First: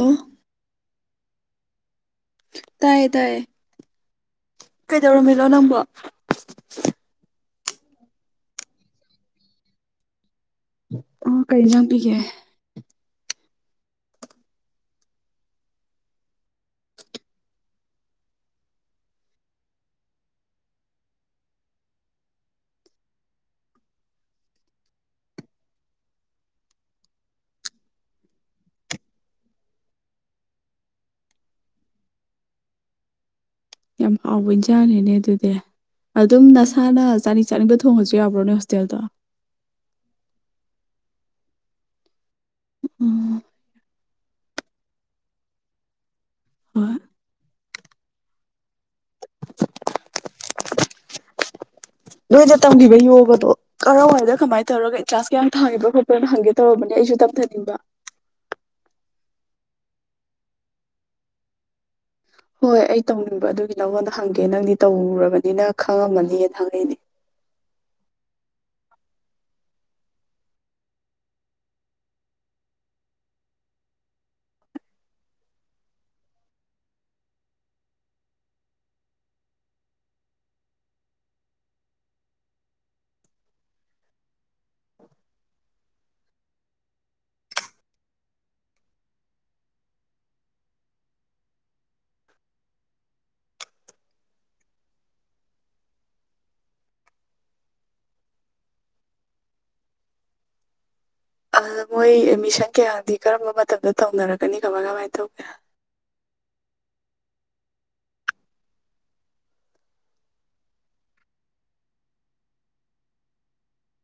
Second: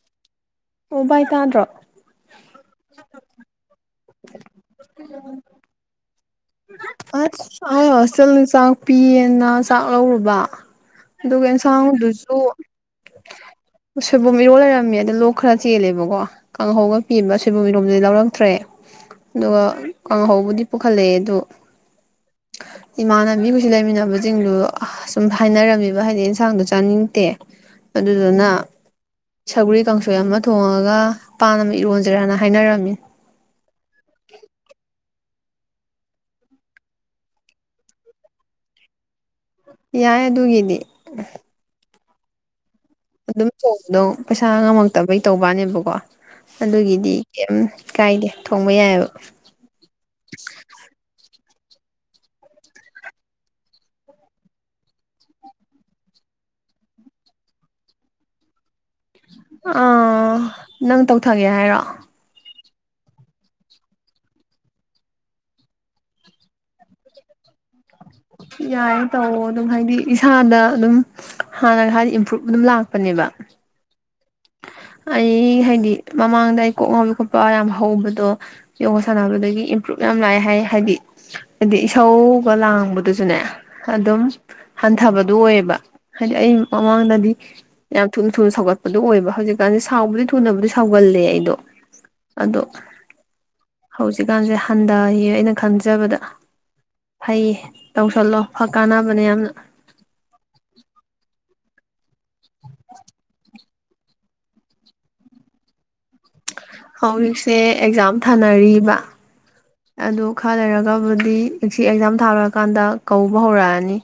ꯑꯣ ꯑꯣ ꯚꯥꯏ ꯇꯥꯗ꯭ꯔꯣ ꯇꯥꯏꯌꯦ ꯇꯥꯏꯌꯦ ꯀꯩꯗꯧꯔꯝꯃꯤꯅꯣ ꯅꯪꯕꯣ ꯑꯁ ꯑꯩ ꯍꯣꯁꯇꯦꯜꯗ ꯆꯥꯛ ꯄꯤꯌꯦꯅ ꯆꯥꯛ ꯂꯧꯔꯨꯕ ꯑꯣ ꯗꯨꯒ ꯀꯩ ꯏꯟꯖꯥꯡ ꯄꯤꯒꯦ ꯏꯟꯁꯥꯡꯗꯨꯖꯨ [inaudible] ꯁꯣꯏꯕꯨꯝ ꯏꯔꯣꯜ ꯂꯩꯔꯝꯃꯦ ꯑꯗ ꯂꯣꯛ ꯈꯔ ꯆꯦꯜꯂꯦꯕꯀꯣ ꯀꯥꯡꯍꯧꯒ ꯄꯤꯕ ꯁꯣꯏꯕꯨꯝ ꯏꯔꯣꯝꯕꯗꯨꯗꯤ ꯂꯧꯔꯛꯇ꯭ꯔꯦ ꯑꯗꯨꯒ ꯀꯥꯡꯍꯧꯕꯨꯗꯤ ꯄꯨꯈꯠꯂꯦꯑꯦ ꯇꯨ [inaudible] ꯏꯃꯥꯟꯅꯕꯤ ꯈꯣꯏ ꯁꯤ ꯂꯩꯃꯤꯟꯅꯕꯖꯤꯡꯗꯨ ꯁꯨꯝ ꯍꯥꯏꯅꯔꯝꯃꯤꯕ ꯍꯥꯏꯗꯤ ꯏꯟꯁꯥꯡꯗꯣ ꯆꯥꯅꯤꯡꯇꯦ ꯑꯗꯨꯗꯨꯅ ꯁꯧꯒ꯭ꯔꯤ ꯀꯥꯡꯁꯣꯏ ꯑꯃ ꯊꯣꯡꯉꯒ ꯄꯥꯟ ꯑꯃ ꯏꯔꯣꯟꯖꯤꯔꯅ ꯍꯥꯏꯅꯔꯝꯃꯤ ꯌꯥꯝ ꯍꯥꯎꯕ ꯏꯟꯖꯥꯡꯅꯤꯅꯦ ꯑꯗꯨꯗꯤ ꯑꯗꯨꯝ ꯅꯁꯥꯅ ꯆꯥꯅꯤꯡ ꯆꯥꯅꯤꯡꯕ ꯊꯣꯡꯉꯁꯨ ꯌꯥꯕ꯭ꯔꯣ ꯅꯣꯏ ꯍꯣꯁꯇꯦꯜꯗꯣ ꯌꯥꯏ ꯑꯗꯨꯒꯤꯗꯤ ꯎꯝ ꯑꯗꯨꯝ ꯇꯧꯕꯗꯣ ꯄꯩꯁꯥ ꯉꯝꯃꯛꯇꯕꯩ ꯇꯧꯕꯋꯥꯅꯦꯕꯀꯣ ꯍꯣꯏ ꯑꯗꯨꯒꯤꯗꯤ ꯀꯩꯝ ꯀꯥꯏꯗꯦ ꯊꯣꯡꯕ ꯌꯥꯏꯑꯕ ꯅꯣꯏꯗ ꯇꯝꯒꯤꯕ ꯌꯣꯒꯗꯣ ꯀꯔꯥꯋꯥꯏꯗ ꯀꯃꯥꯏ ꯇꯧꯔꯒ ꯑꯦꯟꯇ꯭ꯔꯥꯁꯀ ꯌꯥꯝ ꯊꯥꯒꯣꯕ꯭ꯔꯥ ꯈꯣꯠꯄ꯭ꯔꯥꯅ ꯍꯪꯒꯦ ꯇꯧꯔꯝꯕꯅꯦ ꯑꯩꯁꯨ ꯇꯝꯊꯅꯤꯡꯕ ꯑꯥ ꯅꯪ ꯇꯧꯊꯒꯦ ꯍꯥꯏꯔꯣ ꯍꯣꯏ ꯑꯩ ꯇꯧꯅꯤꯡꯕ ꯑꯗꯨꯒꯤ ꯅꯪꯉꯣꯟꯗ ꯍꯪꯒꯦ ꯅꯪꯗꯤ ꯇꯧꯔꯨꯔꯕꯅꯤꯅ ꯈꯪꯉꯝꯃꯅꯤꯅ ꯍꯪꯉꯛꯏꯅꯦ ꯌꯥꯏꯌꯦ ꯇꯧꯑꯣ ꯑꯗꯨꯝ ꯍꯥꯏꯗꯤ ꯏꯁꯥꯅ ꯑꯗꯨꯝ ꯍꯥꯟꯅꯒ ꯍꯥꯏꯗꯤ ꯏꯝꯄ꯭ꯔꯨꯚ ꯑꯗꯨꯝ ꯂꯥꯛꯄꯅꯦꯕ ꯑꯩ ꯍꯥꯏꯗꯤ ꯃꯃꯥꯡꯗ ꯑꯩ ꯀꯣꯛ ꯉꯥꯎꯕꯤ ꯈꯣꯠꯄ ꯌꯥꯝ ꯍꯧꯕꯗꯣ ꯌꯣꯒꯥ ꯁꯥꯟꯅꯕꯗꯒꯤ ꯏꯝꯄ꯭ꯔꯨꯞꯚ ꯌꯥꯝ ꯂꯥꯛꯑꯦ ꯍꯥꯏ ꯍꯥꯏꯗꯤ ꯍꯥꯏꯗꯤ ꯏꯁꯧꯒ ꯂꯥꯡꯕꯗꯨꯁꯨꯅꯦ ꯑꯗꯨꯝ ꯍꯟꯊꯕꯗꯨ ꯑꯣꯏꯌꯦꯕ ꯍꯥꯏꯗꯤ ꯑꯩ ꯃꯃꯥꯡꯗꯗꯤ ꯌꯥꯝ ꯊꯨꯅ ꯊꯨꯅ ꯁꯧꯒꯠꯄꯗꯨ ꯑꯣꯏꯕ ꯍꯧꯖꯤꯛ ꯀꯥꯟꯖꯤ ꯁꯥꯎꯕꯗꯤ ꯊꯨꯅꯕꯨꯗꯤ ꯁꯥꯎꯒꯜꯂꯦ ꯑꯩꯗꯣ ꯑꯗꯣ ꯍꯧꯖꯤꯛꯀꯥꯟꯖꯦ ꯍꯟꯗꯌꯦ ꯑꯩꯅ ꯈꯟꯖꯕꯗ ꯐꯩꯌꯦ ꯇꯧꯁꯜꯂꯣ ꯐꯛ ꯀꯥꯟꯅꯕꯅꯦ ꯌꯥꯝꯅ ꯑꯗꯨꯗ ꯃꯣꯏ ꯑꯦꯠꯃꯤꯁꯟ ꯀꯌꯥꯗꯤ ꯀꯔꯝꯕ ꯃꯇꯝꯗ ꯇꯧꯅꯔꯛꯀꯅꯤ ꯀꯃꯥꯏ ꯀꯃꯥꯏ ꯇꯧꯒꯦ ꯍꯧꯖꯤꯛꯁꯦ ꯑꯦꯛꯖꯥꯝ ꯊꯥꯅꯔꯤꯕ ꯑꯗꯨ ꯈꯔ ꯂꯩꯔꯒꯕꯨꯗꯤ ꯑꯁꯤ ꯑꯦꯛꯖꯥꯝ ꯊꯥ ꯂꯣꯏꯀꯥꯟꯗ ꯀꯧꯕ ꯍꯧꯔꯛꯑꯅꯤ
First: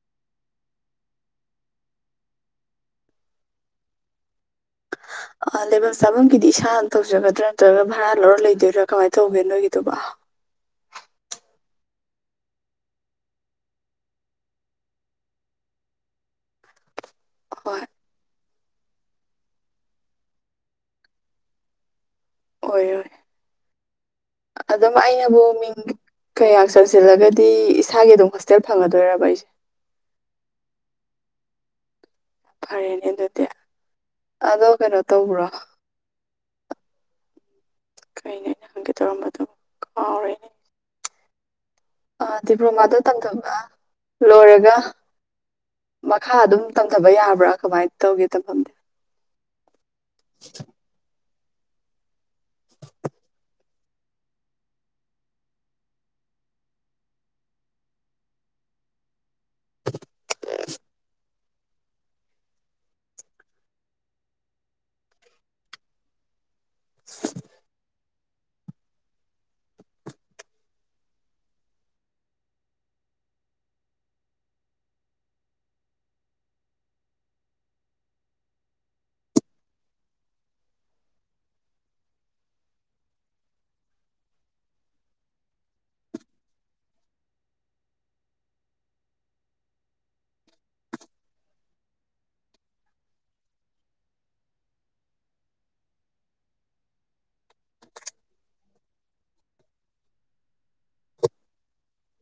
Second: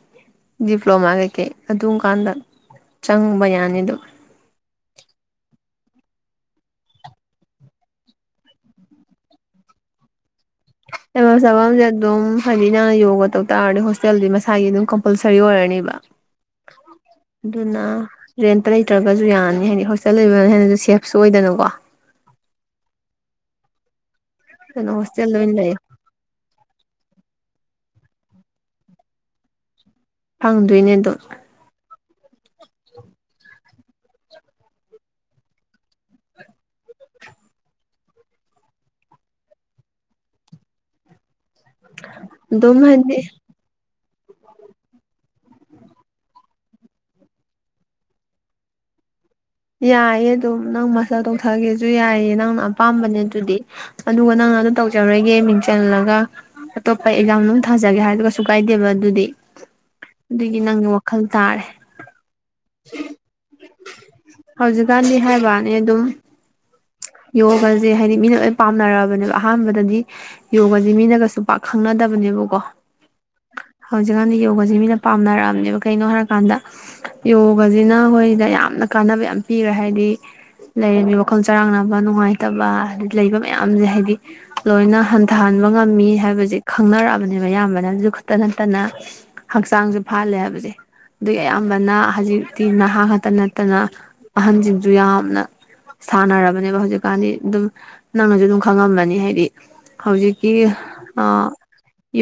ꯗꯤꯄ꯭ꯂꯣꯃꯥ ꯀꯩꯀꯩ ꯑꯗꯨꯝ ꯀꯥꯟꯗ ꯆꯪꯕ ꯌꯥꯅꯤ ꯗꯨꯝ ꯑꯥ ꯂꯩꯕꯝ ꯆꯥꯕꯝꯒꯤꯗꯤ ꯏꯁꯥꯅ ꯇꯧꯖꯒꯗ꯭ꯔꯥ ꯅꯠꯇ꯭ꯔꯒ ꯚꯔꯥ ꯂꯧꯔ ꯂꯩꯗꯣꯏꯔ ꯀꯃꯥꯏ ꯇꯧꯒꯦ ꯅꯣꯏꯒꯤꯗꯨꯕꯣ ꯂꯩꯚꯝ ꯆꯥꯚꯝꯁꯦ ꯑꯗꯨꯝ ꯍꯥꯏꯗꯤ ꯅꯪꯅ ꯌꯣꯒ ꯇꯧ ꯇꯥꯔꯗꯤ ꯍꯣꯁꯇꯦꯜꯗꯤ ꯃꯁꯥꯒꯤ ꯑꯗꯨꯝ ꯀꯝꯄꯜꯁꯔꯤ ꯑꯣꯏꯔꯅꯤꯕ [inaudible] ꯑꯗꯨꯅ ꯍꯣꯏ ꯔꯦꯟꯇ ꯂꯩꯇ꯭ꯔꯒꯁꯨ ꯌꯥꯅꯤ ꯍꯥꯏꯗꯤ ꯍꯣꯁꯇꯦꯜ ꯂꯩꯕꯅ ꯍꯦꯟꯅ ꯁꯦꯞꯁꯨ ꯑꯣꯏꯗꯅꯀꯣ ꯑꯣꯏꯔꯣꯏ ꯑꯗꯨꯅ ꯑꯗꯨꯝ ꯍꯣꯁꯇꯦꯜꯗ ꯑꯩꯅꯕꯨ ꯑꯣꯏꯅ ꯃꯤꯡ ꯂꯩꯌꯣ ꯀꯌꯥ ꯆꯪꯁꯤꯜꯂꯒꯗꯤ ꯏꯁꯥꯒꯤ ꯑꯗꯨꯝ ꯍꯣꯁꯇꯦꯜ ꯐꯪꯒꯗꯣꯏꯔꯕ ꯑꯩꯁꯦ ꯐꯪꯗꯣꯏꯅꯦ ꯑꯗꯨꯝ ꯐꯔꯦꯅꯦ ꯑꯗꯨꯗꯤ ꯑꯗꯣ ꯀꯩꯅꯣ ꯇꯧꯕ꯭ꯔꯣ ꯀꯩꯅꯦ [unintelligible] ꯇꯧꯔꯝꯕꯗꯣ ꯑꯥ ꯑꯗꯨꯝ ꯗꯤꯄ꯭ꯂꯣꯃꯥꯗꯣ ꯍꯥꯏꯗꯤ ꯇꯝꯊ ꯑꯥ ꯂꯣꯏꯔꯒ ꯃꯈꯥ ꯑꯗꯨꯝ ꯇꯝꯊꯕ ꯌꯥꯕ꯭ꯔꯥ ꯀꯃꯥꯏ ꯇꯧꯒꯦ ꯇꯝꯐꯝꯗꯤ ꯌꯥꯏꯌꯦ ꯑꯗꯨꯝ ꯅꯪ ꯃꯥꯁꯇꯔ ꯇꯧꯊꯒꯦꯁꯨ ꯌꯥꯏꯌꯦ ꯅꯪꯅ ꯑꯄꯥꯝꯕꯅꯦ ꯑꯗꯨꯗꯤ ꯑꯗꯨꯒ ꯅꯪꯅ ꯑꯗꯨ ꯇꯧꯖꯔꯣꯏꯒꯦ ꯃꯤꯡ ꯆꯜꯂꯒ ꯑꯇꯣꯞꯄ ꯑꯦꯛꯖꯥꯝ ꯅꯨꯡ ꯊꯥꯖꯒꯦ ꯍꯥꯏꯔꯖꯨ ꯀꯩꯁꯨ ꯀꯥꯏꯗꯦꯕ ꯑꯗꯨꯗꯤ ꯑꯗꯨꯒꯤ ꯅꯪ ꯋꯥꯈꯜ ꯇꯥꯔꯦ ꯍꯧꯖꯤꯛꯀꯥꯟꯗꯤ ꯍꯥꯏꯕꯋꯥꯅꯦ ꯑꯗꯨꯝ ꯌꯣꯒꯖꯦ ꯍꯥꯏꯗꯤ ꯃꯤꯅ ꯂꯣꯏ ꯄꯥꯝꯅꯔꯕꯅꯦꯕ ꯑꯍꯥꯟꯕꯗꯗꯤ ꯌꯣꯒꯖꯦ ꯃꯤꯅꯒꯁꯨ ꯄꯥꯛ ꯈꯪꯅꯗꯕꯅꯦꯕꯀꯣ ꯍꯧꯖꯤꯛꯀꯥꯟꯗꯤ ꯌꯣꯒꯖꯦ ꯃꯤꯅ ꯄꯥꯝꯅꯔꯑꯝꯅꯦꯕ ꯀꯩꯅꯣ ꯍꯥꯏꯔꯀꯥꯟꯗ ꯌꯣꯒꯖꯤꯅ ꯑꯈꯣꯏꯗ ꯌꯥꯝꯅ ꯀꯥꯟꯅꯕ ꯌꯥꯝ ꯄꯤꯒ꯭ꯔꯦ ꯍꯥꯏꯗꯤ ꯂꯩꯔꯝꯃꯤꯕ ꯋꯥꯈꯜ ꯆꯔꯥꯡꯅꯕ ꯅꯨꯡꯉꯥꯢꯇꯕ ꯂꯩꯕ ꯃꯌꯥꯝꯖꯦ ꯍꯥꯢꯗꯤ ꯂꯣꯢꯅ ꯍꯟꯊꯍꯟꯕ ꯉꯝꯃꯤ ꯍꯥꯢꯕꯖꯦ ꯈꯪꯅꯔꯛꯑꯕꯅꯦꯕ ꯑꯌꯥꯝꯕꯅ ꯑꯗꯨ ꯈꯛꯇ ꯅꯠꯇꯅ ꯍꯛꯆꯥꯡꯖꯨ ꯐꯍꯜꯂꯦ ꯍꯥꯢꯕꯖꯦ ꯑꯗꯨꯒꯤ ꯑꯌꯥꯝꯕꯅ ꯍꯧꯖꯤꯛꯇꯤ ꯅꯍꯥ ꯈꯛꯇ ꯅꯠꯇꯅ ꯑꯍꯟꯖꯤꯡꯖꯨ ꯌꯥꯝꯅ ꯁꯥꯟꯅꯔꯕꯅꯦꯕ ꯍꯧꯖꯤꯛꯀꯥꯟꯗꯤ ꯑꯗꯨꯝ ꯅꯪꯅꯖꯨ ꯑꯗꯨꯝ ꯈꯪꯉꯝꯃꯅꯤ ꯍꯥꯢꯗꯤ ꯍꯧꯖꯤꯛꯀꯤ ꯑꯥ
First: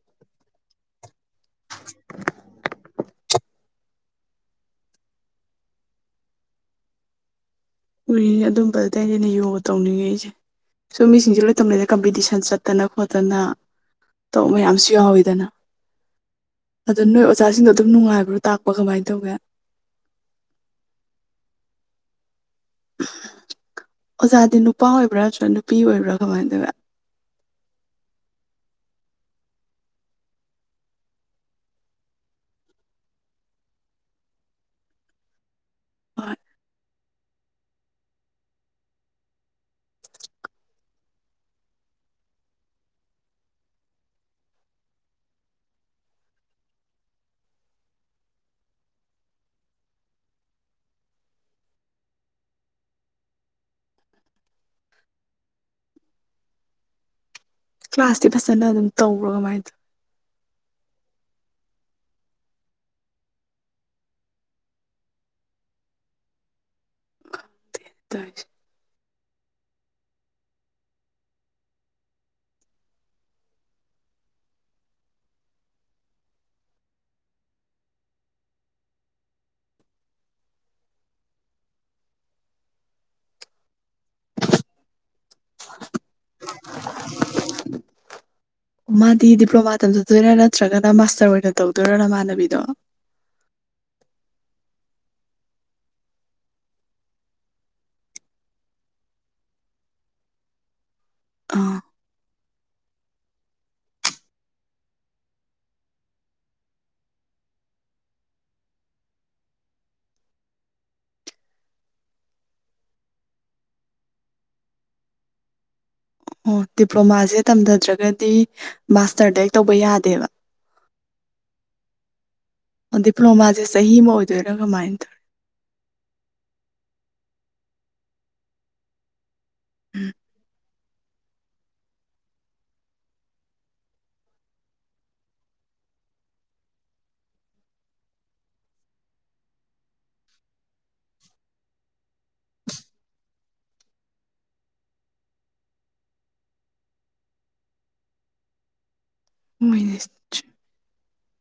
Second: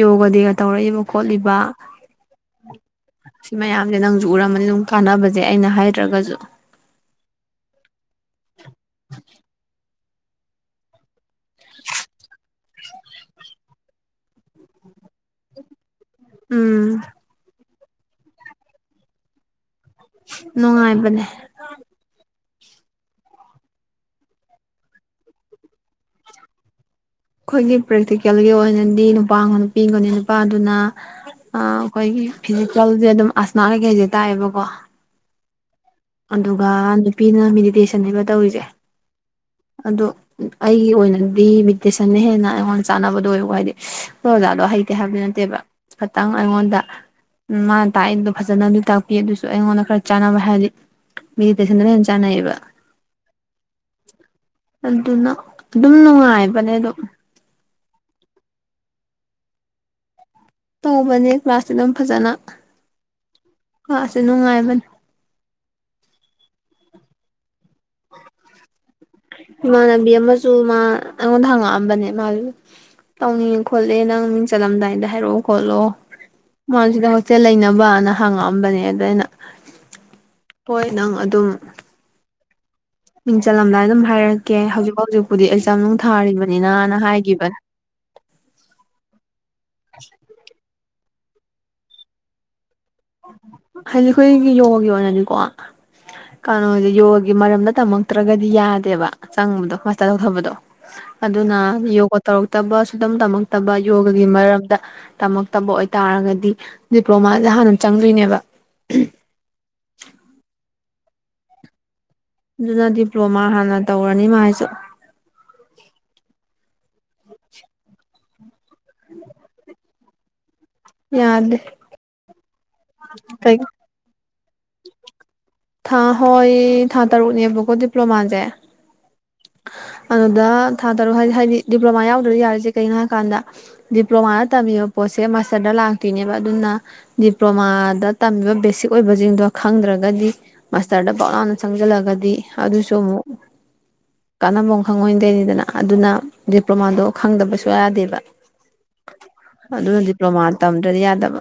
ꯌꯣꯒ ꯗꯦꯒ ꯇꯧꯔꯛꯏꯕ ꯈꯣꯠꯂꯤ ꯕ ꯁꯤ ꯃꯌꯥꯝꯖꯦ ꯅꯪꯖꯦ ꯎꯔꯝꯃꯅꯤ ꯑꯗꯨꯝ ꯀꯥꯟꯅꯕꯖꯦ ꯑꯩꯅ ꯍꯥꯢꯗ꯭ꯔꯒꯖꯨ ꯎꯔꯤꯅꯤ ꯑꯗꯨꯝꯕꯗꯩꯅꯤꯅꯦ ꯌꯣꯒ ꯇꯧꯅꯤꯡꯉꯤꯁꯦ ꯁꯨꯝ ꯃꯤꯁꯤꯡꯁꯦ ꯂꯣꯢ ꯇꯝꯅꯔꯦ ꯀꯝꯄꯤꯇꯤꯁꯟ ꯆꯠꯇꯅ ꯈꯣꯠꯇꯅ ꯇꯣꯞ ꯃꯌꯥꯝꯁꯨ ꯌꯥꯎꯋꯤꯗꯅ ꯎꯝ ꯑꯗꯣ ꯅꯣꯢ ꯑꯣꯖꯥꯁꯤꯡꯗꯣ ꯑꯗꯨꯝ ꯅꯨꯡꯉꯥꯢꯕ꯭ꯔꯣ ꯇꯥꯛꯄ ꯀꯃꯥꯢ ꯇꯧꯒꯦ ꯅꯨꯡꯉꯥꯢꯕꯅꯦ ꯑꯣꯖꯥꯗꯤ ꯅꯨꯄꯥ ꯑꯣꯢꯕ꯭ꯔꯥ ꯅꯠꯇ꯭ꯔꯥ ꯅꯨꯄꯤ ꯑꯣꯢꯕ꯭ꯔꯥ ꯀꯃꯥꯢ ꯇꯧꯋꯤ ꯈꯣꯢꯒꯤ ꯄ꯭ꯔꯦꯛꯇꯤꯀꯦꯜꯒꯤ ꯑꯣꯢꯅꯗꯤ ꯅꯨꯄꯥꯝꯒ ꯅꯨꯄꯤꯝꯒꯅꯦ ꯅꯨꯄꯥꯗꯨꯅ ꯑ ꯑꯈꯣꯢꯒꯤ ꯐꯤꯖꯤꯀꯦꯜꯖꯦ ꯑꯗꯨꯝ ꯑꯁꯃꯥ ꯀꯩꯀꯩꯖꯦ ꯇꯥꯢꯑꯦꯕꯀꯣ ꯍꯣꯏ ꯑꯗꯨꯒ ꯅꯨꯄꯤꯅ ꯃꯦꯗꯤꯇꯦꯁꯟꯅꯦꯕ ꯇꯧꯔꯤꯖꯦ ꯑꯗꯣ ꯑꯩꯒꯤ ꯑꯣꯏꯅꯗꯤ ꯃꯤꯗꯤꯇꯦꯁꯟꯅ ꯑꯩꯒꯤ ꯑꯣꯢꯅꯗꯤ [unintelligible] ꯍꯦꯟꯅ ꯑꯩꯉꯣꯟꯗ ꯆꯥꯟꯅꯕꯗꯣ ꯑꯣꯢꯍꯧꯕ ꯍꯥꯢꯗꯤ ꯏꯁ ꯈꯣꯢ ꯑꯣꯖꯥꯗꯣ ꯍꯩꯇꯦ ꯍꯥꯢꯕꯗꯤ ꯅꯠꯇꯦꯕ ꯈꯇꯪ ꯑꯩꯉꯣꯟꯗ ꯎꯝ ꯃꯥꯅ ꯇꯥꯛꯏꯗꯣ ꯐꯖꯅꯗꯤ ꯇꯥꯛꯄꯤ ꯑꯗꯨꯁꯨ ꯑꯩꯉꯣꯟꯗ ꯈꯔ ꯆꯥꯟꯅꯕ ꯍꯥꯢꯔꯗꯤ ꯃꯦꯗꯤꯇꯦꯁꯟꯗꯅ ꯍꯦꯟ ꯆꯥꯟꯅꯩꯌꯦꯕ ꯑꯗꯨꯅ ꯑꯗꯨꯝ ꯅꯨꯡꯉꯥꯢꯕꯅꯦ ꯑꯗꯣ ꯀ꯭ꯂꯥꯁꯇꯤ ꯐꯖꯅ ꯑꯗꯨꯝ ꯇꯧꯕ꯭ꯔꯣ ꯀꯃꯥꯢ ꯇꯧ ꯇꯧꯕꯅꯦ ꯀ꯭ꯂꯥꯁꯇꯤ ꯑꯗꯨꯝ ꯐꯖꯅ ꯀ꯭ꯂꯥꯁꯁꯦ ꯅꯨꯡꯉꯥꯢꯕꯅꯦ [unintelligible] ꯏꯃꯥꯟꯅꯕꯤ ꯑꯃꯁꯨ ꯃꯥ ꯑꯩꯉꯣꯟꯗ ꯍꯪꯉꯛꯑꯝꯕꯅꯦ ꯃꯥꯖꯨ ꯇꯧꯅꯤꯡꯉꯦ ꯈꯣꯠꯂꯦ ꯅꯪ ꯃꯤꯡ ꯆꯠꯂꯝꯗꯥꯢꯗ ꯍꯥꯏꯔꯛꯑꯣ ꯈꯣꯠꯂꯣ ꯃꯥ ꯁꯤꯗ ꯍꯣꯁꯇꯦꯜ ꯂꯩꯅꯕꯅ ꯍꯥꯡꯉꯛꯑꯝꯕꯅꯦ ꯑꯗ ꯑꯩꯅ ꯍꯣꯢ ꯅꯪ ꯑꯗꯨꯝ ꯃꯤꯡ ꯆꯜꯂꯝꯗꯥꯢ ꯑꯗꯨꯝ ꯍꯥꯢꯔꯛꯀꯦ ꯍꯧꯖꯤꯛ ꯍꯧꯖꯤꯛꯄꯨꯗꯤ ꯑꯦꯛꯖꯥꯝꯅꯨꯡ ꯊꯥꯔꯤꯕꯅꯤꯅꯅ ꯍꯥꯢꯒꯤꯕꯅꯤ ꯃꯥꯗꯤ ꯗꯤꯄ꯭ꯂꯣꯃꯥ ꯇꯝꯙꯗꯣꯢꯔꯥ ꯅꯠꯇ꯭ꯔꯒꯅ ꯃꯥꯁꯇꯔ ꯑꯣꯢꯅ ꯇꯧꯗꯣꯢꯔꯣ ꯅꯃꯥꯟꯅꯕꯤꯗꯣ ꯍꯥꯢꯗꯤ ꯑꯩꯈꯣꯢꯒꯤ ꯌꯣꯒꯒꯤ ꯑꯣꯢꯅꯅꯤꯀꯣ ꯀꯩꯅꯣꯖꯦ ꯌꯣꯒꯒꯤ ꯃꯔꯝꯗ ꯇꯝꯃꯛꯇ꯭ꯔꯒꯗꯤ ꯌꯥꯗꯦꯕ ꯆꯪꯕꯗꯣ ꯃꯥꯁꯇꯔ ꯇꯧꯊꯕꯗꯣ ꯑꯗꯨꯅ ꯑꯥ ꯌꯣꯒ ꯇꯧꯔꯛꯇꯕ ꯁꯨꯇꯝ ꯇꯝꯃꯛꯇꯕ ꯌꯣꯒꯒꯤ ꯃꯔꯛꯇ ꯇꯝꯃꯛꯇꯕ ꯑꯣꯢꯇꯥꯔꯒꯗꯤ ꯗꯤꯄ꯭ꯂꯣꯃꯥꯖꯦ ꯍꯥꯟꯅ ꯆꯪꯗꯣꯢꯅꯦꯕ ꯑꯗꯨꯅ ꯗꯤꯄ꯭ꯂꯣꯃꯥ ꯍꯥꯟꯅ ꯇꯧꯔꯅꯤ ꯃꯥꯢꯖꯨ ꯑꯣ ꯗꯤꯄ꯭ꯂꯣꯃꯥꯖꯦ ꯇꯝꯙꯗ꯭ꯔꯒꯗꯤ ꯃꯥꯁꯇꯔꯗꯩ ꯇꯧꯕ ꯌꯥꯗꯦꯕ ꯌꯥꯗꯦ ꯑ ꯀꯩ ꯗꯤꯄ꯭ꯂꯣꯃꯥꯖꯦ ꯆꯍꯤ ꯑꯃ ꯑꯣꯢꯗꯣꯢꯔ ꯀꯃꯥꯢ ꯇꯧ ꯊꯥ ꯍꯣꯢ ꯊꯥ ꯇꯔꯨꯛꯅꯦꯕꯀꯣ ꯗꯤꯄ꯭ꯂꯣꯃꯥꯖꯦ ꯇꯧꯔ ꯎꯝ ꯑꯗꯨꯗ ꯊꯥ ꯇꯔꯨꯛ ꯍꯥꯢꯗꯤ ꯍꯥꯢꯗꯤ ꯗꯤꯄ꯭ꯂꯣꯃꯥ ꯌꯥꯎꯗ꯭ꯔꯗꯤ ꯌꯥꯗ꯭ꯔꯤꯖꯦ ꯀꯩꯒꯤꯅꯣ ꯍꯥꯢ ꯀꯥꯟꯗ ꯗꯤꯄ꯭ꯂꯣꯃꯥꯗ ꯇꯝꯃꯤꯕ ꯄꯣꯠꯁꯦ ꯃꯥꯁꯇꯔꯗ ꯂꯥꯛꯇꯣꯢꯅꯦꯕ ꯑꯗꯨꯅ ꯗꯤꯄ꯭ꯂꯣꯃꯥꯗ ꯇꯝꯃꯤꯕ ꯕꯦꯁꯤꯛ ꯑꯣꯢꯕꯖꯤꯡꯗꯣ ꯈꯪꯗ꯭ꯔꯒꯗꯤ ꯃꯥꯁꯇꯔꯗ ꯕꯛ ꯂꯥꯎꯅ ꯆꯪꯁꯤꯜꯂꯒꯗꯤ ꯑꯗꯨꯁꯨ ꯑꯃꯨꯛ ꯀꯥꯟꯅꯕꯝ ꯈꯪꯉꯣꯢꯗꯣꯢꯅꯤꯗꯅ ꯑꯗꯨꯅ ꯗꯤꯄ꯭ꯂꯣꯃꯥꯗꯣ ꯈꯪꯗꯕ ꯁꯨꯌꯥ ꯌꯥꯗꯦꯕ [inaudible] ꯑꯗꯨꯅ ꯗꯤꯄ꯭ꯂꯣꯃꯥ ꯇꯝꯗ꯭ꯔꯗꯤ ꯌꯥꯗꯕ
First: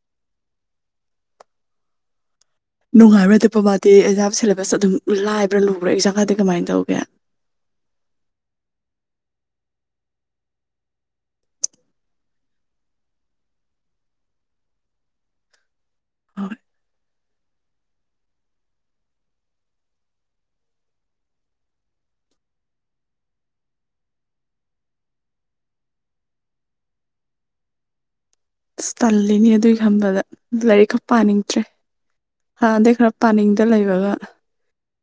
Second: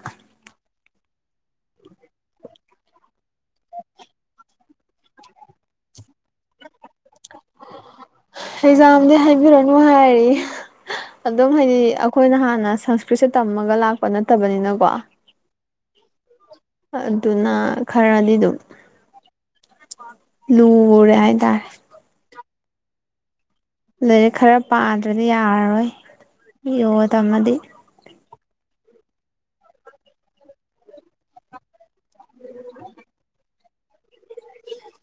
ꯅꯨꯡꯉꯥꯏꯕꯔ ꯗꯤꯄ꯭ꯂꯣꯃꯥꯗꯤ ꯑꯦꯛꯖꯥꯝ ꯁꯦꯂꯦꯕꯁ ꯑꯗꯨꯝ ꯂꯥꯏꯕ꯭ꯔꯥ ꯂꯨꯕ꯭ꯔꯥ ꯑꯦꯛꯖꯥꯝ ꯀꯗꯤ ꯀꯃꯥꯏꯟ ꯇꯧꯒꯦ ꯑꯦꯛꯖꯥꯝꯗꯤ ꯍꯥꯏꯕꯤꯔꯅꯨ ꯍꯥꯏꯔꯤꯌꯦ ꯑꯗꯨꯝ ꯍꯥꯏꯗꯤ ꯑꯈꯣꯏꯅ ꯍꯥꯟꯅ ꯁꯪꯁꯀ꯭ꯔꯤꯠꯁꯦ ꯇꯝꯃꯒ ꯂꯥꯛꯄ ꯅꯠꯇꯕꯅꯤꯅꯀꯣ ꯍꯣꯏ [unintelligible] ꯑꯗꯨꯅ ꯈꯔꯗꯤ ꯑꯗꯨꯝ ꯂꯨꯔꯦ ꯍꯥꯏꯇꯥꯔꯦ ꯂꯥꯏꯔꯤꯛ ꯈꯔ ꯄꯥꯗ꯭ꯔꯗꯤ ꯌꯥꯔꯔꯣꯏ ꯌꯣꯒ ꯇꯝꯃꯗꯤ ꯏꯁ ꯇꯜꯂꯦꯃꯤ ꯑꯗꯨꯒꯤ ꯈꯟꯕꯗ ꯂꯥꯏꯔꯤꯛꯀ ꯄꯥꯅꯤꯡꯗ꯭ꯔꯦ ꯍꯥꯟꯅꯗꯩ ꯈꯔ ꯄꯥꯅꯤꯡꯗ ꯂꯩꯕꯒ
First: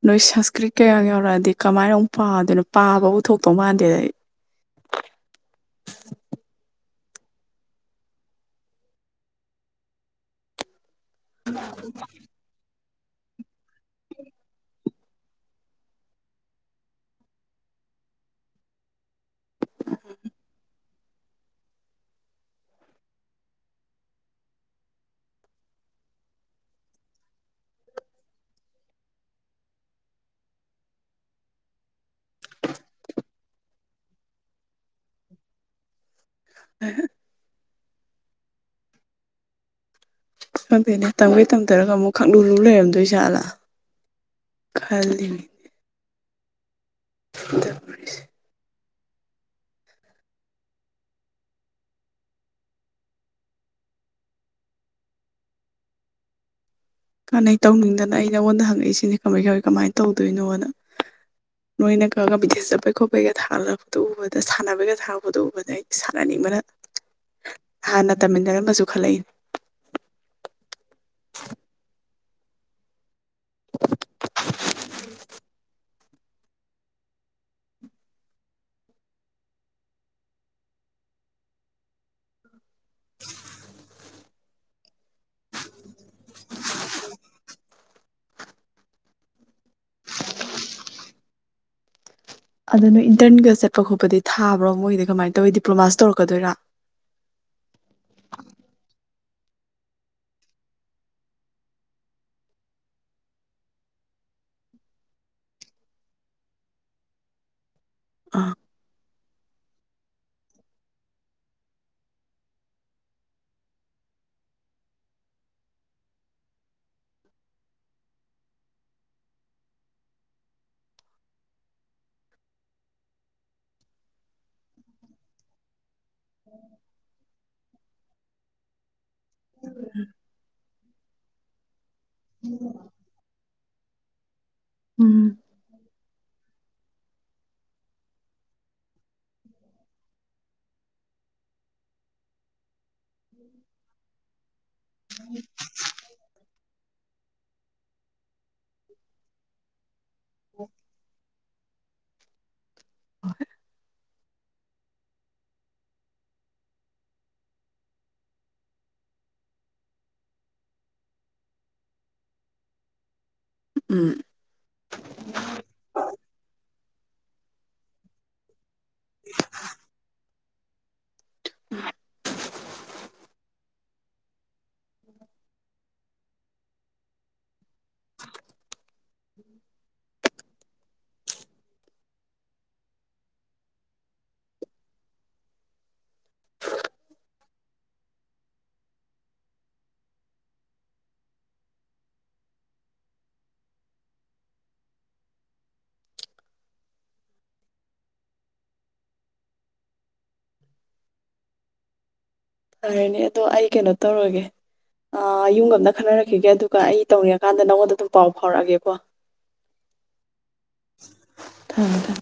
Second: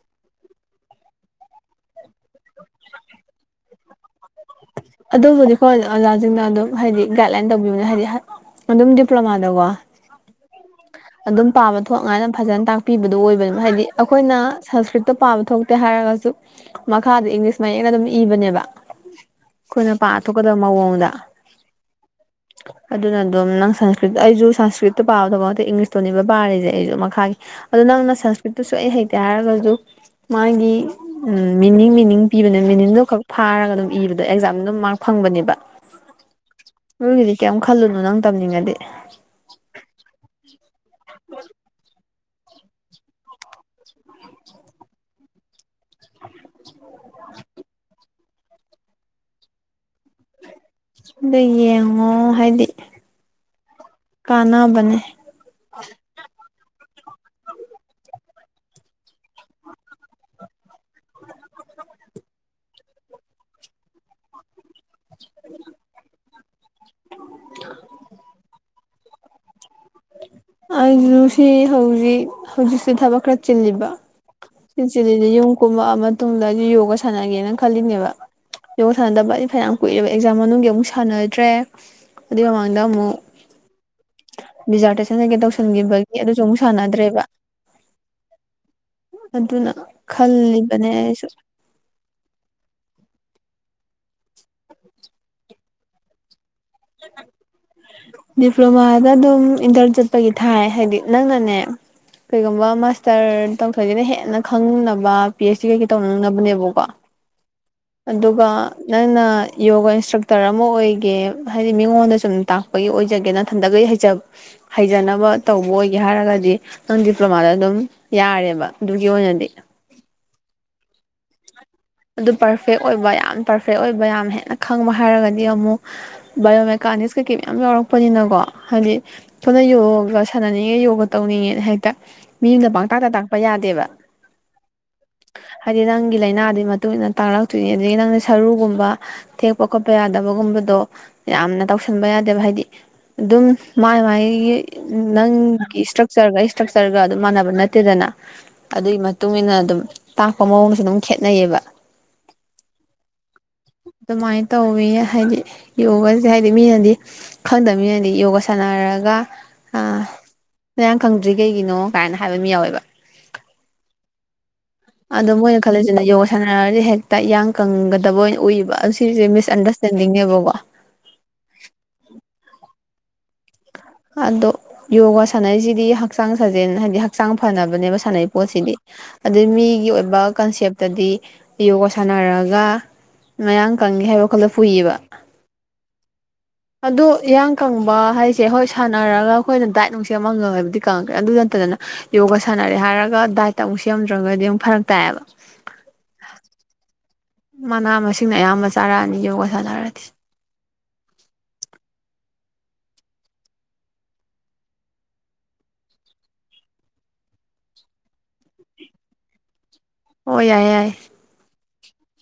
ꯅꯣꯏ ꯁꯪꯁꯀ꯭ꯔꯤꯠ ꯀꯌꯥ ꯒ ꯌꯥꯎꯔꯛꯑꯗꯤ ꯀꯃꯥꯏꯅ ꯑꯃꯨꯛ ꯄꯥꯗꯣꯏꯅꯣ ꯄꯥꯕꯕꯨ ꯊꯣꯛꯇꯧ ꯃꯥꯟꯗꯦꯗ ꯑꯩ ꯑꯗꯨꯕꯨꯗꯤ ꯈꯣꯏ ꯑꯣꯖꯥꯖꯤꯡꯅ ꯑꯗꯨꯝ ꯍꯥꯏꯗꯤ ꯒꯥꯏꯗ ꯂꯥꯏꯟ ꯇꯧꯕꯤꯕꯅꯦ ꯍꯥꯏꯗꯤ ꯍꯥꯏ ꯑꯗꯨꯝ ꯗꯤꯄ꯭ꯂꯣꯃꯥꯗꯀꯣ ꯑꯗꯨꯝ ꯄꯥꯕ ꯊꯣꯛꯉꯥꯏꯅ ꯐꯖꯅ ꯇꯥꯛ ꯄꯤꯕꯗꯨ ꯑꯣꯏꯕꯅꯤ ꯍꯥꯏꯗꯤ ꯑꯈꯣꯏꯅ ꯁꯪꯁꯀ꯭ꯔꯤꯠꯇꯣ ꯄꯥꯕ ꯊꯣꯛꯇꯦ ꯍꯥꯏꯔꯒꯁꯨ ꯃꯈꯥꯗ ꯏꯪꯂꯤꯁ ꯃꯌꯦꯛꯅ ꯑꯗꯨꯝ ꯏꯕꯅꯦꯕ ꯑꯈꯣꯏꯅ ꯄꯥꯊꯣꯛꯀꯗꯕ ꯃꯑꯣꯡꯗ [inaudible] ꯑꯗꯨꯅ ꯑꯗꯨꯝ ꯅꯪ ꯁꯪꯁꯀ꯭ꯔꯤꯠ ꯑꯩꯖꯨ ꯁꯪꯁꯀ꯭ꯔꯤꯠꯇ ꯄꯥꯕ ꯗꯨꯃꯛꯇꯤ ꯏꯪꯂꯤꯁꯇꯨꯅꯦꯕ ꯄꯥꯔꯤꯖꯦ ꯑꯩꯖꯨ ꯃꯈꯥꯒꯤ ꯑꯗꯣ ꯅꯪꯅ ꯁꯪꯁꯀ꯭ꯔꯤꯠꯇꯨꯁꯨ ꯑꯩ ꯍꯩꯇꯦ ꯍꯥꯏꯔꯒꯖꯨ ꯃꯥꯒꯤ ꯎꯝ ꯃꯤꯅꯤꯡ ꯃꯤꯅꯤꯡ ꯄꯤꯕꯅꯦ ꯃꯤꯅꯤꯡꯗꯣ ꯈꯛ ꯐꯥꯔꯒ ꯑꯗꯨꯝ ꯏꯕꯗꯣ ꯑꯦꯛꯖꯥꯝꯗ ꯗꯨꯝ ꯃꯥ꯭ꯔꯛ ꯐꯪꯕꯅꯦꯕ ꯑꯗꯨꯒꯤꯗꯤ ꯀꯩꯝ ꯈꯜꯂꯨꯅꯨ ꯅꯪ ꯇꯝꯅꯤꯡꯉꯗꯤ ꯈꯪꯗꯦꯅꯦ ꯇꯝꯒꯩ ꯇꯝꯗꯔꯒ ꯑꯃꯨꯛ ꯈꯪꯂꯨ ꯂꯨ ꯂꯩꯔꯝꯗꯣꯏ ꯖꯥꯠꯂ ꯈꯜꯂꯤꯅꯦ [unintelligible] ꯑꯗꯨ ꯌꯦꯡꯉꯣ ꯍꯥꯏꯗꯤ ꯀꯥꯟꯅꯕꯅꯦ ꯀꯥꯟꯅꯩ ꯇꯧꯅꯤꯡꯗꯅ ꯑꯩ ꯅꯉꯣꯟꯗ ꯍꯪꯉꯛꯏꯁꯤꯅꯤ ꯀꯃꯩ ꯀꯃꯩ ꯀꯃꯥꯏꯟ ꯇꯧꯗꯣꯏꯅꯣꯅ ꯅꯣꯏꯅ ꯈꯥꯒ ꯕꯤꯇꯤꯑꯦꯖ ꯆꯠꯄꯩ ꯈꯣꯠꯄꯩꯒ ꯊꯥꯒꯠ ꯂꯛꯄꯗꯣ ꯎꯕꯗ ꯁꯥꯟꯅꯕꯩꯒ ꯊꯥꯔꯛꯄꯗꯣ ꯎꯕꯗ ꯑꯩꯗꯤ ꯁꯥꯟꯅꯅꯤꯡꯕꯅ ꯍꯥꯟꯅ ꯇꯝꯃꯤꯟꯅꯔꯝꯕꯖꯨ ꯈꯜꯂꯛꯏ ꯑꯩꯖꯨ ꯁꯤ ꯍꯧꯖꯤꯛ ꯍꯧꯖꯤꯛ ꯁꯦ ꯊꯕꯛ ꯈꯔ ꯆꯤꯜꯂꯤꯕ ꯁꯤ ꯆꯤꯜꯂꯤꯖꯤ ꯌꯨꯝ ꯀꯨꯝꯃꯛꯑ ꯃꯠ ꯇꯨꯡꯗꯗꯤ ꯌꯣꯒ ꯁꯥꯟꯅꯒꯦꯅ ꯈꯜꯂꯤꯝꯅꯦꯕ ꯌꯣꯒꯥ ꯁꯥꯟꯅꯗꯕ ꯑꯩ ꯐꯅ꯭ꯌꯥꯝ ꯀꯨꯏꯔꯦꯕ ꯑꯦꯛꯖꯥꯝ ꯃꯅꯨꯡꯒꯤ ꯑꯃꯨꯛ ꯁꯥꯟꯅꯗ꯭ꯔꯦ ꯑꯗꯨꯏ ꯃꯃꯥꯡꯗ ꯑꯃꯨꯛ ꯗꯤꯖꯥꯔꯇꯦꯁꯟ ꯀꯩꯒꯩ ꯇꯧꯁꯟꯒꯤꯕꯒꯤ ꯑꯗꯨꯁꯨ ꯑꯃꯨꯛ ꯁꯥꯟꯅꯗ꯭ꯔꯦꯕ ꯑꯗꯨꯅ ꯈꯜꯂꯤꯕꯅꯦ ꯑꯩꯁꯨ ꯑꯗꯨ ꯅꯣꯏ ꯏꯟꯇ꯭ꯔꯟꯒ ꯆꯠꯄ ꯈꯣꯠꯄꯗꯤ ꯊꯥꯕ꯭ꯔꯣ ꯃꯣꯏꯗꯤ ꯀꯃꯥꯏꯟ ꯇꯧꯋꯤ ꯗꯤꯄ꯭ꯂꯣꯃꯥꯁꯨ ꯇꯧꯔꯛꯀꯗꯣꯏꯔꯥ [inaudible] ꯗꯤꯄ꯭ꯂꯣꯃꯥꯗ ꯗꯨꯝ ꯏꯟꯇ꯭ꯔꯟ ꯆꯠꯄꯒꯤ ꯊꯥꯏ ꯍꯥꯏꯗꯤ ꯅꯪꯅꯅꯦ ꯀꯩꯒꯨꯝꯕ ꯃꯥꯁꯇꯔ ꯇꯧꯊꯣꯛꯏꯁꯤꯅ ꯍꯦꯟꯅ ꯈꯪꯅꯕ ꯄꯤ ꯑꯩꯆ ꯗꯤ ꯀꯩꯀꯩ ꯇꯧꯅꯤꯡꯅꯕꯅꯦꯕꯀꯣ ꯑꯗꯨꯒ ꯑꯥ ꯅꯪꯅ ꯌꯣꯒꯥ ꯏꯟꯁꯇ꯭ꯔꯛꯇꯔ ꯑꯃ ꯑꯣꯏꯒꯦ ꯍꯥꯏꯗꯤ ꯃꯤꯉꯣꯟꯗ ꯁꯨꯝ ꯇꯥꯛꯄꯒꯤ ꯑꯣꯏꯖꯒꯦ ꯅꯊꯟꯗꯒꯩ ꯍꯩꯖꯕ ꯍꯩꯖꯅꯕ ꯇꯧꯕ ꯑꯣꯏꯒꯦ ꯍꯥꯏꯔꯒꯗꯤ ꯅꯪ ꯗꯤꯄ꯭ꯂꯣꯃꯥꯗ ꯑꯗꯨꯝ ꯌꯥꯔꯦꯕ ꯑꯗꯨꯒꯤ ꯑꯣꯏꯅꯗꯤ ꯑꯗꯨ ꯄꯔꯐꯦꯛ ꯑꯣꯏꯕ ꯌꯥꯝ ꯄꯔꯐꯦꯛ ꯑꯣꯏꯕ ꯌꯥꯝ ꯍꯦꯟꯅ ꯈꯪꯕ ꯍꯥꯏꯔꯒꯗꯤ ꯑꯃꯨꯛ ꯕꯥꯏꯑꯣꯃꯦꯀꯥꯅꯤꯛꯁ ꯀꯩꯀꯩ ꯃꯌꯥꯝ ꯂꯧꯔꯛꯄꯅꯤꯅꯀꯣ ꯍꯥꯏꯗꯤ ꯁꯣꯟꯗ ꯌꯣꯒ ꯁꯥꯟꯅꯅꯤꯡꯉꯦ ꯌꯣꯒ ꯇꯧꯅꯤꯡꯉꯦꯅ ꯍꯦꯛꯇ ꯃꯤꯗ ꯄꯥꯡꯇꯥꯛꯇ ꯇꯥꯛꯄ ꯌꯥꯗꯦꯕ ꯎꯝ ꯍꯥꯏꯗꯤ ꯅꯪꯒꯤ ꯂꯥꯏꯅꯗꯨꯢ ꯃꯇꯨꯡ ꯏꯟꯅ ꯇꯥꯛꯂꯛꯇꯣꯏꯅꯤ ꯑꯗꯒꯤ ꯅꯪꯅ ꯁꯔꯨꯒꯨꯝꯕ ꯊꯦꯛꯄ ꯈꯣꯠꯄ ꯌꯥꯗꯕꯒꯨꯝꯕꯗꯣ ꯌꯥꯝꯅ ꯇꯧꯁꯟꯕ ꯌꯥꯗꯦꯕ ꯍꯥꯏꯗꯤ ꯑꯗꯨꯝ ꯃꯥꯏ ꯃꯥꯥꯏꯒꯤ ꯅꯪꯒꯤ ꯏꯁꯇ꯭ꯔꯛ ꯆꯔꯒ ꯏꯁꯇ꯭ꯔꯛꯆꯔꯒ ꯑꯗꯨꯝ ꯃꯥꯟꯅꯕ ꯅꯠꯇꯦꯗꯅ ꯑꯗꯨꯢ ꯃꯇꯨꯡ ꯏꯟꯅ ꯑꯗꯨꯝ ꯇꯥꯛꯄ ꯃꯑꯣꯡꯁꯨ ꯑꯗꯨꯝ ꯈꯦꯠꯅꯩꯌꯦꯕ [inaudible] ꯑꯗꯨꯃꯥꯏ ꯇꯧꯋꯦ ꯍꯥꯏꯗꯤ ꯌꯣꯒꯁꯦ ꯍꯥꯏꯗꯤ ꯃꯤꯅꯗꯤ ꯈꯪꯗ ꯃꯤꯅꯗꯤ ꯌꯣꯒꯥ ꯁꯥꯟꯅꯔꯒ ꯑꯥ ꯅꯌꯥꯡ ꯀꯪꯗ꯭ꯔꯤ ꯀꯩꯒꯤꯅꯣ ꯀꯥꯏꯅ ꯍꯥꯏꯕ ꯃꯤ ꯌꯥꯎꯋꯦꯕ ꯎꯝ ꯑꯗꯣ ꯃꯣꯏꯅ ꯈꯜꯂꯤꯖꯤꯅ ꯌꯣꯒꯥ ꯁꯥꯟꯅꯔꯗꯤ ꯍꯦꯛꯇ ꯏꯌꯥꯡ ꯀꯪꯒꯗꯕꯣꯢ ꯎꯏꯕ ꯑ ꯁꯤꯁꯦ ꯃꯤꯁꯑꯟꯗ꯭ꯔꯁ ꯇꯦꯟꯗꯤꯡꯅꯦꯕ ꯀꯣ ꯑꯗꯣ ꯌꯣꯒꯥ ꯁꯥꯟꯅꯩꯖꯤꯗꯤ ꯍꯛꯆꯥꯡ ꯁꯥꯖꯦꯜ ꯍꯥꯏꯗꯤ ꯍꯛꯆꯥꯡ ꯐꯅꯕꯅꯦꯕ ꯁꯥꯟꯅꯩ ꯄꯣꯠꯁꯤꯗꯤ ꯑꯗꯨ ꯃꯤꯒꯤ ꯑꯣꯏꯕ ꯀꯟꯁꯦꯞꯇꯗꯤ ꯌꯣꯒꯥ ꯁꯥꯟꯅꯔꯒ ꯃꯌꯥꯡ ꯀꯪꯉꯦ ꯍꯥꯏꯕ ꯋꯥꯈꯜꯗ ꯄꯨꯨꯏꯌꯦꯕ ꯑꯗꯨ ꯏꯌꯥꯡ ꯀꯪꯕ ꯍꯥꯏꯁꯦ ꯍꯣꯏ ꯁꯥꯟꯅꯔꯒ ꯑꯈꯣꯏꯅ ꯗꯥꯏꯠ ꯅꯨꯡ ꯁꯦꯝꯃꯒ ꯕꯨꯗꯤ ꯀꯪꯉꯛꯀ ꯑꯗꯨ ꯅꯠꯇꯗꯅ ꯌꯣꯒꯥ ꯁꯥꯟꯅꯔꯦ ꯍꯥꯏꯔꯒ ꯗꯥꯏꯠꯇ ꯑꯃꯨꯛ ꯁꯦꯝꯗ꯭ꯔꯒꯗꯤ ꯑꯃꯨꯛ ꯐꯔꯛ ꯇꯥꯏ ꯑꯦꯕ ꯃꯅꯥ ꯃꯁꯤꯡꯅ ꯑꯌꯥꯝꯕ ꯆꯥꯔꯛꯑꯅꯤ ꯌꯣꯒꯥ ꯁꯥꯥꯟꯅꯔꯗꯤ ꯐꯔꯅꯦ ꯑꯗꯣ ꯑꯩ ꯀꯩꯅꯣ ꯇꯧꯔꯒꯦ ꯑ ꯌꯨꯝꯒ ꯑꯃꯗ ꯈꯟꯅꯔꯛꯈꯤꯒꯦ ꯑꯗꯨꯒ ꯑꯩ ꯇꯧꯅꯤꯡꯉꯀꯥꯟꯗ ꯅꯪꯉꯣꯟꯗ ꯑꯗꯨꯝ ꯄꯥꯎ ꯐꯥꯎꯔꯛꯑꯒꯦꯀꯣ [inaudible] ꯑꯣꯏ ꯌꯥꯏ ꯌꯥꯏ ꯊꯝꯃꯦ ꯊꯝꯃꯦ